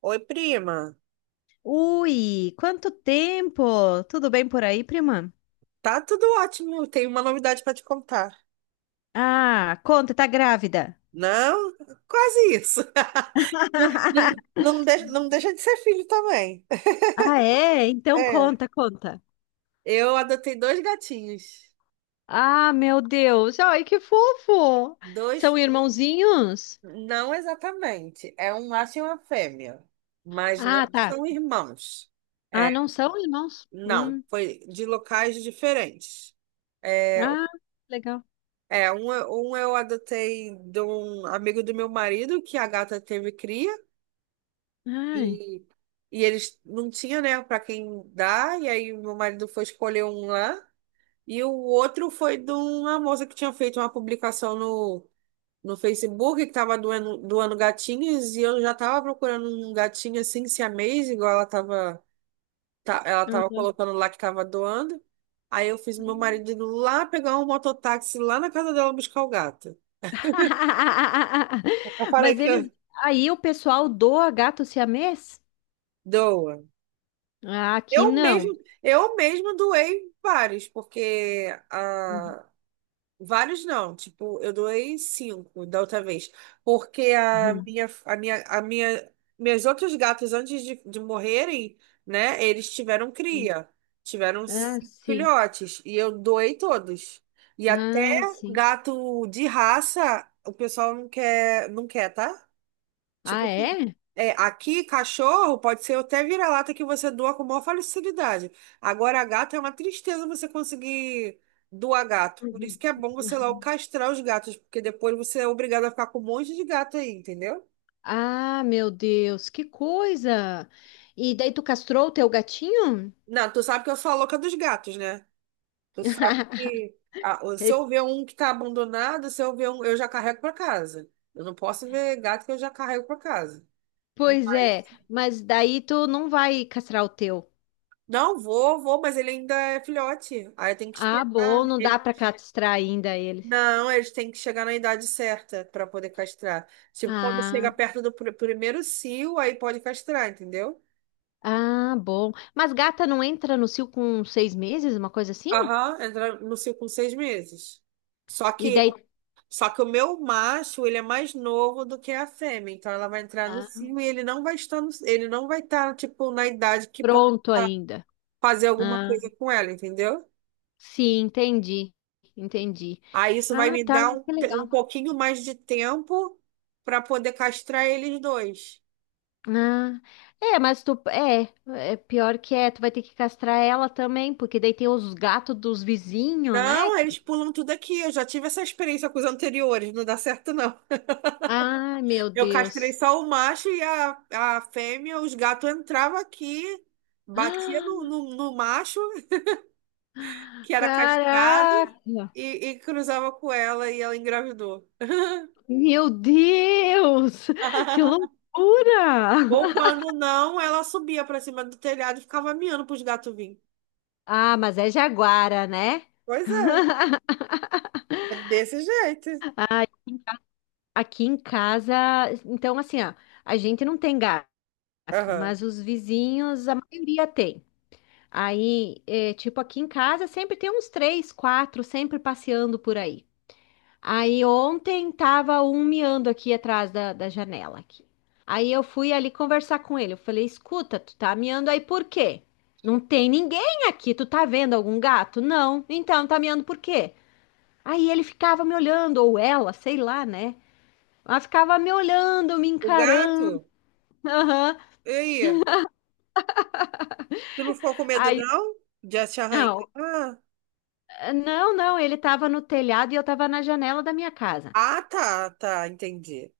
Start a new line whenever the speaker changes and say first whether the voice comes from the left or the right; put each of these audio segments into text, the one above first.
right: Oi, prima.
left: Ui, quanto tempo! Tudo bem por aí, prima?
right: Tá tudo ótimo. Tenho uma novidade para te contar.
left: Ah, conta, tá grávida.
right: Não, quase isso. Não, não, não deixa de ser filho também.
left: Ah, é? Então
right: É,
left: conta, conta.
right: eu adotei dois gatinhos.
left: Ah, meu Deus! Ai, que fofo!
right: Dois,
left: São irmãozinhos?
right: não exatamente. É um macho e uma fêmea, mas não
left: Ah, tá.
right: são irmãos.
left: Ah,
right: É,
left: não são irmãos?
right: não,
left: Hum.
right: foi de locais diferentes. É,
left: Ah, legal.
right: é, um eu adotei de um amigo do meu marido, que a gata teve cria.
left: Ai.
right: E, e eles não tinham, né, para quem dar, e aí meu marido foi escolher um lá, e o outro foi de uma moça que tinha feito uma publicação no Facebook, que estava doando gatinhos, e eu já estava procurando um gatinho assim, siamês, igual ela tava
left: Aham.
right: colocando lá que estava doando. Aí eu fiz meu marido ir lá pegar um mototáxi lá na casa dela buscar o gato. Eu falei
left: Mas
right: que
left: eles.
right: eu
left: Aí o pessoal doa gato siamês?
right: doa.
left: Ah, aqui
right: Eu
left: não.
right: mesmo, eu mesmo doei vários, porque
left: Uhum.
right: a vários não, tipo, eu doei cinco da outra vez, porque a
left: Uhum.
right: minha, a minha, a minha, meus outros gatos antes de morrerem, né, eles tiveram cria, tiveram
left: Ah,
right: cinco
left: sim.
right: filhotes e eu doei todos. E até
left: Ah, sim.
right: gato de raça, o pessoal não quer, não quer, tá? Tipo
left: Ah,
right: assim,
left: é?
right: é, aqui cachorro pode ser até vira-lata que você doa com maior facilidade. Agora, gato é uma tristeza você conseguir doar gato. Por isso
left: Uhum.
right: que é bom você logo castrar os gatos, porque depois você é obrigado a ficar com um monte de gato aí, entendeu?
left: Ah, meu Deus, que coisa! E daí tu castrou o teu gatinho?
right: Não, tu sabe que eu sou a louca dos gatos, né? Tu sabe que se
left: Eh,
right: eu ver um que tá abandonado, se eu ver um, eu já carrego pra casa. Eu não posso ver gato que eu já carrego pra casa.
left: pois é,
right: Mas-
left: mas daí tu não vai castrar o teu.
right: Não, vou, vou, mas ele ainda é filhote. Aí tem que
left: Ah, bom,
right: esperar.
left: não dá
right: Ele
left: pra castrar ainda ele.
right: Não, eles têm que chegar na idade certa para poder castrar. Tipo, quando
left: Ah,
right: chega perto do primeiro cio, aí pode castrar, entendeu?
left: ah, bom. Mas gata não entra no cio com 6 meses, uma coisa assim?
right: Aham, entra no cio com 6 meses. Só
left: E
right: que,
left: daí,
right: só que o meu macho, ele é mais novo do que a fêmea, então ela vai entrar no
left: ah,
right: cio e ele não vai estar, tipo, na idade que possa
left: pronto ainda.
right: fazer alguma
left: Ah,
right: coisa com ela, entendeu?
left: sim, entendi, entendi.
right: Aí isso vai
left: Ah,
right: me
left: tá,
right: dar
left: que
right: um
left: legal.
right: pouquinho mais de tempo para poder castrar eles dois.
left: Ah, é, mas tu é pior que é, tu vai ter que castrar ela também, porque daí tem os gatos dos vizinhos, né?
right: Não, eles pulam tudo aqui. Eu já tive essa experiência com os anteriores, não dá certo, não.
left: Ai, meu
right: Eu castrei
left: Deus.
right: só o macho e a fêmea, os gatos entravam aqui, batia no, no, no macho,
left: Ah,
right: que era castrado,
left: caraca!
right: e, e cruzava com ela e ela engravidou.
left: Meu Deus! Que loucura!
right: Ou quando não, ela subia para cima do telhado e ficava miando para os gatos virem.
left: Ah, mas é jaguara, né?
right: Pois é, é desse jeito.
left: Ai, aqui em casa, então assim, ó, a gente não tem gato,
right: Aham.
left: mas os vizinhos, a maioria tem. Aí, é, tipo, aqui em casa sempre tem uns três, quatro, sempre passeando por aí. Aí ontem tava um miando aqui atrás da janela aqui. Aí eu fui ali conversar com ele. Eu falei, escuta, tu tá miando aí por quê? Não tem ninguém aqui. Tu tá vendo algum gato? Não. Então, tá miando por quê? Aí ele ficava me olhando, ou ela, sei lá, né? Ela ficava me olhando, me
right: O
left: encarando.
right: gato,
left: Aham.
right: e aí? Tu não ficou com medo,
left: Aí,
right: não? De te
left: não,
right: arranhar?
left: não, não, ele tava no telhado e eu tava na janela da minha casa.
right: Ah, tá, tá, entendi.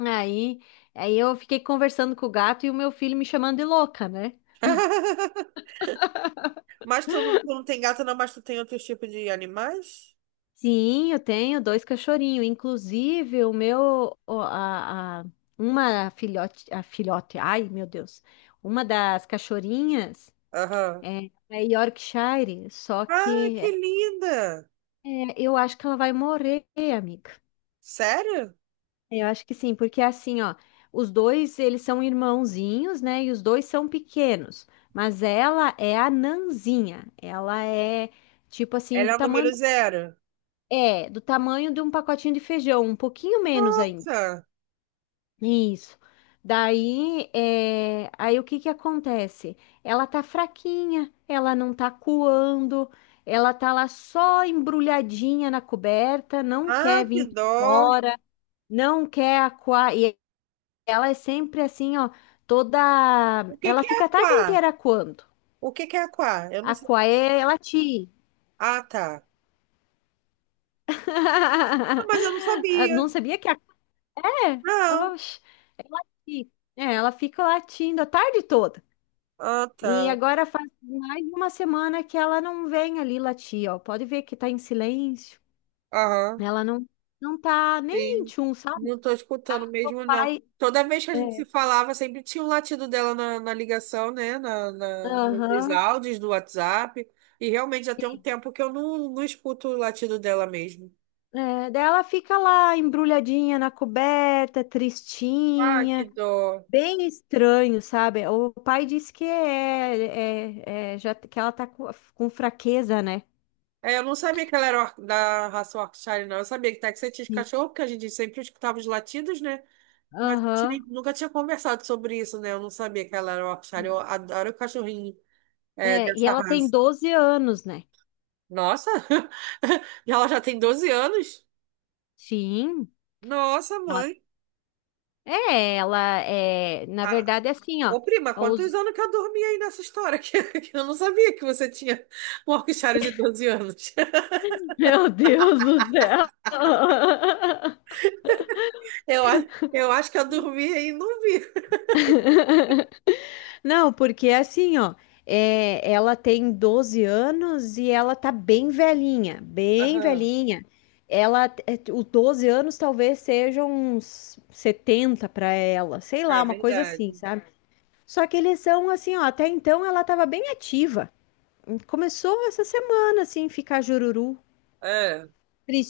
left: Aí, aí eu fiquei conversando com o gato e o meu filho me chamando de louca, né?
right: Mas tu não tem gato, não, mas tu tem outros tipos de animais?
left: Sim, eu tenho dois cachorrinhos. Inclusive, o meu, o- a- uma filhote, a filhote, ai meu Deus, uma das cachorrinhas
right: Aham.
left: é Yorkshire,
right: Ah, que linda!
left: eu acho que ela vai morrer, amiga.
right: Sério?
left: Eu acho que sim, porque assim, ó, os dois, eles são irmãozinhos, né? E os dois são pequenos, mas ela é a nanzinha. Ela é tipo assim
right: Ela
left: do
right: é o
left: tamanho
right: número zero?
left: do tamanho de um pacotinho de feijão, um pouquinho menos ainda.
right: Nossa!
left: Isso. Daí, é, aí o que que acontece? Ela tá fraquinha, ela não tá coando, ela tá lá só embrulhadinha na coberta, não
right: Ah,
left: quer
right: que
left: vir pra
right: dó!
left: fora, não quer aquar. Ela é sempre assim, ó, toda.
right: O que
left: Ela
right: que é
left: fica a tarde
right: aquá?
left: inteira quando?
right: O que que é aquá? Eu não
left: A
right: sei.
left: Quaé, ela te.
right: Ah, tá. Ah, mas eu não
left: Ah,
right: sabia.
left: não sabia que a Quaé?
right: Não.
left: Oxe, ela, ela fica latindo a tarde toda.
right: Ah,
left: E
right: tá.
left: agora faz mais de uma semana que ela não vem ali latir, ó. Pode ver que tá em silêncio.
right: Aham.
left: Ela não tá nem
right: Sim,
left: tchum, sabe?
right: não estou escutando
left: O
right: mesmo, não.
left: pai.
right: Toda vez que a
left: É.
right: gente se falava, sempre tinha um latido dela na ligação, né? Nos
left: Aham.
right: áudios do WhatsApp. E realmente já tem um tempo que eu não escuto o latido dela mesmo.
left: É, daí ela fica lá embrulhadinha na coberta,
right: Ah, que
left: tristinha.
right: dó.
left: Bem estranho, sabe? O pai disse que já que ela tá com fraqueza, né?
right: É, eu não sabia que ela era da raça Yorkshire, não. Eu sabia que Texas tinha de
left: Sim.
right: cachorro, porque a gente sempre escutava os latidos, né? Mas eu
left: Aham.
right: nunca tinha conversado sobre isso, né? Eu não sabia que ela era Yorkshire. Eu adoro o cachorrinho,
left: É, e
right: dessa
left: ela tem
right: raça.
left: 12 anos, né?
right: Nossa, e ela já tem 12 anos?
left: Sim.
right: Nossa,
left: Ela-
right: mãe.
left: É, ela é, na
right: Ah,
left: verdade é assim, ó.
right: ô, prima, quantos
left: Os...
right: anos que eu dormi aí nessa história? Que eu não sabia que você tinha um Yorkshire de 12 anos.
left: Meu Deus do céu.
right: Eu, a- eu acho que eu dormi aí e não vi.
left: Não, porque é assim, ó, é, ela tem 12 anos e ela tá bem velhinha, bem
right: Aham,
left: velhinha. Ela, é, o 12 anos talvez seja uns 70 para ela, sei lá,
right: é
left: uma coisa assim,
right: verdade.
left: sabe? Só que eles são assim, ó, até então ela tava bem ativa. Começou essa semana, assim, ficar jururu,
right: É.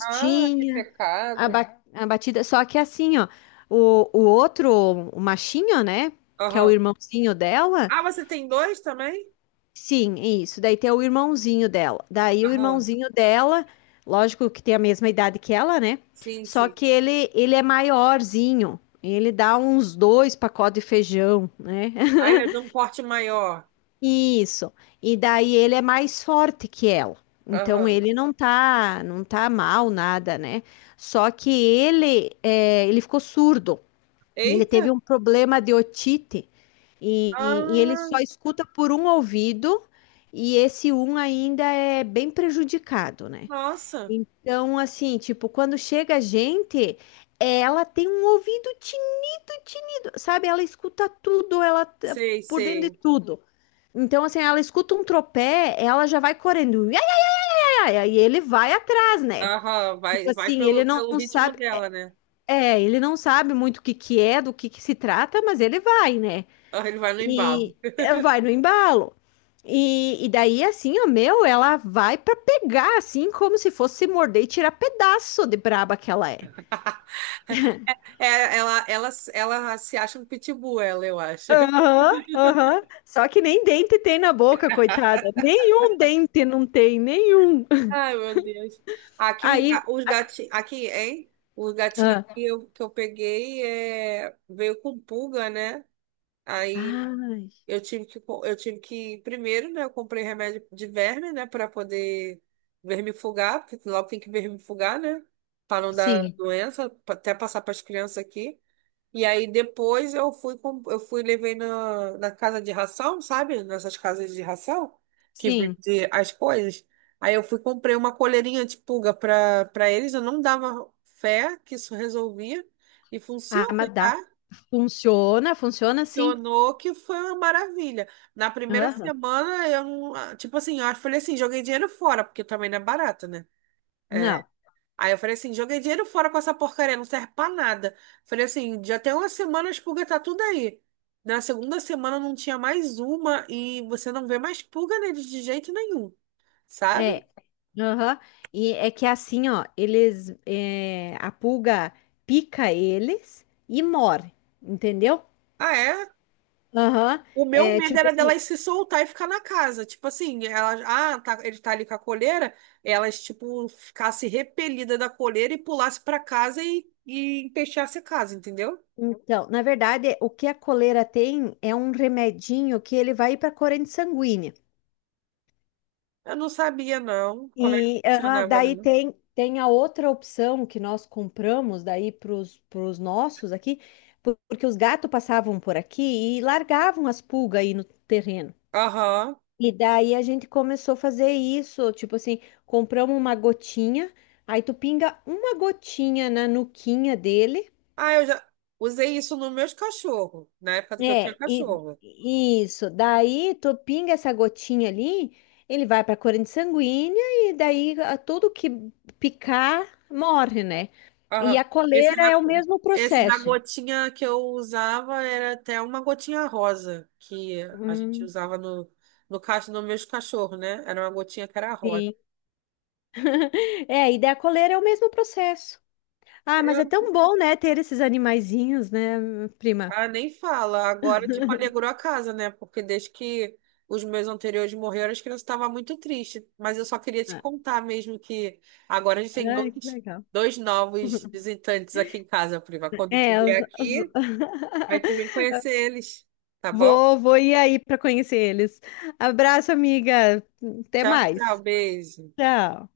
right: Ah, que pecado.
left: abatida. Só que assim, ó, o outro, o machinho, né, que é o
right: Aham.
left: irmãozinho dela,
right: Ah, você tem dois também?
left: sim, isso. Daí tem o irmãozinho dela. Daí o
right: Aham,
left: irmãozinho dela, lógico que tem a mesma idade que ela, né?
right: sim,
left: Só
right: sim.
left: que ele é maiorzinho. Ele dá uns dois pacotes de feijão, né?
right: Ah, ele é de um porte maior.
left: Isso. E daí ele é mais forte que ela. Então
right: Aham.
left: ele não tá mal nada, né? Só que ele ficou surdo. Ele teve
right: Eita.
left: um problema de otite e, e ele
right: Ah,
left: só escuta por um ouvido e esse um ainda é bem prejudicado, né?
right: nossa.
left: Então, assim, tipo, quando chega a gente, ela tem um ouvido tinido, tinido, sabe? Ela escuta tudo, ela tá
right: Sei,
left: por dentro de
right: sei.
left: tudo. Então, assim, ela escuta um tropé, ela já vai correndo, ia, ia, ia, e ele vai atrás, né?
right: Aham, vai,
left: Tipo
right: vai
left: assim,
right: pelo, pelo ritmo dela, né?
left: ele não sabe muito o que que é, do que se trata, mas ele vai, né?
right: Ah, ele vai no embalo.
left: E é, vai no embalo. E daí, assim, ó, meu, ela vai pra pegar, assim, como se fosse se morder e tirar pedaço de braba que ela é.
right: É, ela se acha um pitbull, ela, eu acho.
left: Aham, aham. Só que nem dente tem na boca, coitada. Nenhum dente não tem, nenhum.
right: Ai, meu Deus. Aqui os,
left: Aí.
right: ga- os gatinhos. Aqui, hein? Os gatinhos
left: Ah,
right: que eu peguei veio com pulga, né? Aí
left: ai,
right: eu tive que. Primeiro, né? Eu comprei remédio de verme, né? Pra poder vermifugar, porque logo tem que vermifugar, né? Pra não dar
left: sim,
right: doença, até passar pras crianças aqui. E aí depois eu fui, com- eu fui levei na casa de ração, sabe? Nessas casas de ração que
left: sim.
right: vende as coisas. Aí eu fui e comprei uma coleirinha de pulga para eles. Eu não dava fé que isso resolvia e
left: Ah,
right: funciona,
left: mas dá.
right: tá?
left: Funciona, funciona sim.
right: Funcionou que foi uma maravilha. Na primeira
left: Aham.
right: semana eu, não- ah, tipo assim, eu falei assim, joguei dinheiro fora, porque também não é barato, né? É,
left: Não.
right: aí eu falei assim, joguei dinheiro fora com essa porcaria, não serve pra nada. Falei assim, já tem uma semana a pulga tá tudo aí. Na segunda semana não tinha mais uma e você não vê mais pulga neles de jeito nenhum, sabe?
left: É, aham. E é que assim, ó, a pulga pica eles e morre, entendeu?
right: Ah, é?
left: Aham.
right: O meu
left: É
right: medo
left: tipo
right: era
left: assim,
right: delas se soltar e ficar na casa. Tipo assim, ele tá ali com a coleira, elas, tipo, ficasse repelida da coleira e pulasse pra casa e empesteasse a casa, entendeu?
left: então, na verdade, o que a coleira tem é um remedinho que ele vai para a corrente sanguínea.
right: Eu não sabia, não, como é que
left: E aham,
right: funcionava,
left: daí
right: não.
left: tem a outra opção que nós compramos daí para os nossos aqui, porque os gatos passavam por aqui e largavam as pulgas aí no terreno.
right: Aham.
left: E daí a gente começou a fazer isso, tipo assim, compramos uma gotinha, aí tu pinga uma gotinha na nuquinha dele,
right: Ah, eu já usei isso nos meus cachorros, na época que eu tinha
left: é,
right: cachorro.
left: e isso, daí tu pinga essa gotinha ali, ele vai pra corrente sanguínea e daí tudo que picar morre, né? E
right: Aham.
left: a
right: Esse
left: coleira
right: da,
left: é o mesmo
right: esse da
left: processo.
right: gotinha que eu usava era até uma gotinha rosa, que a gente
left: Hum,
right: usava no caso dos meus cachorros, né? Era uma gotinha que era rosa.
left: sim. É, e daí a coleira é o mesmo processo. Ah, mas é tão bom, né, ter esses animaizinhos, né, prima?
right: Ah, nem fala. Agora, tipo, alegrou a casa, né? Porque desde que os meus anteriores morreram, as crianças estavam muito tristes. Mas eu só queria te
left: Ah,
right: contar mesmo que agora a gente tem
left: ai, que
right: dois,
left: legal.
right: dois novos visitantes aqui em casa, Priva. Quando tu
left: É,
right: vier aqui, vai tu vir conhecer eles, tá bom?
left: vou ir aí para conhecer eles. Abraço, amiga. Até
right: Tchau, tchau,
left: mais.
right: beijo.
left: Tchau.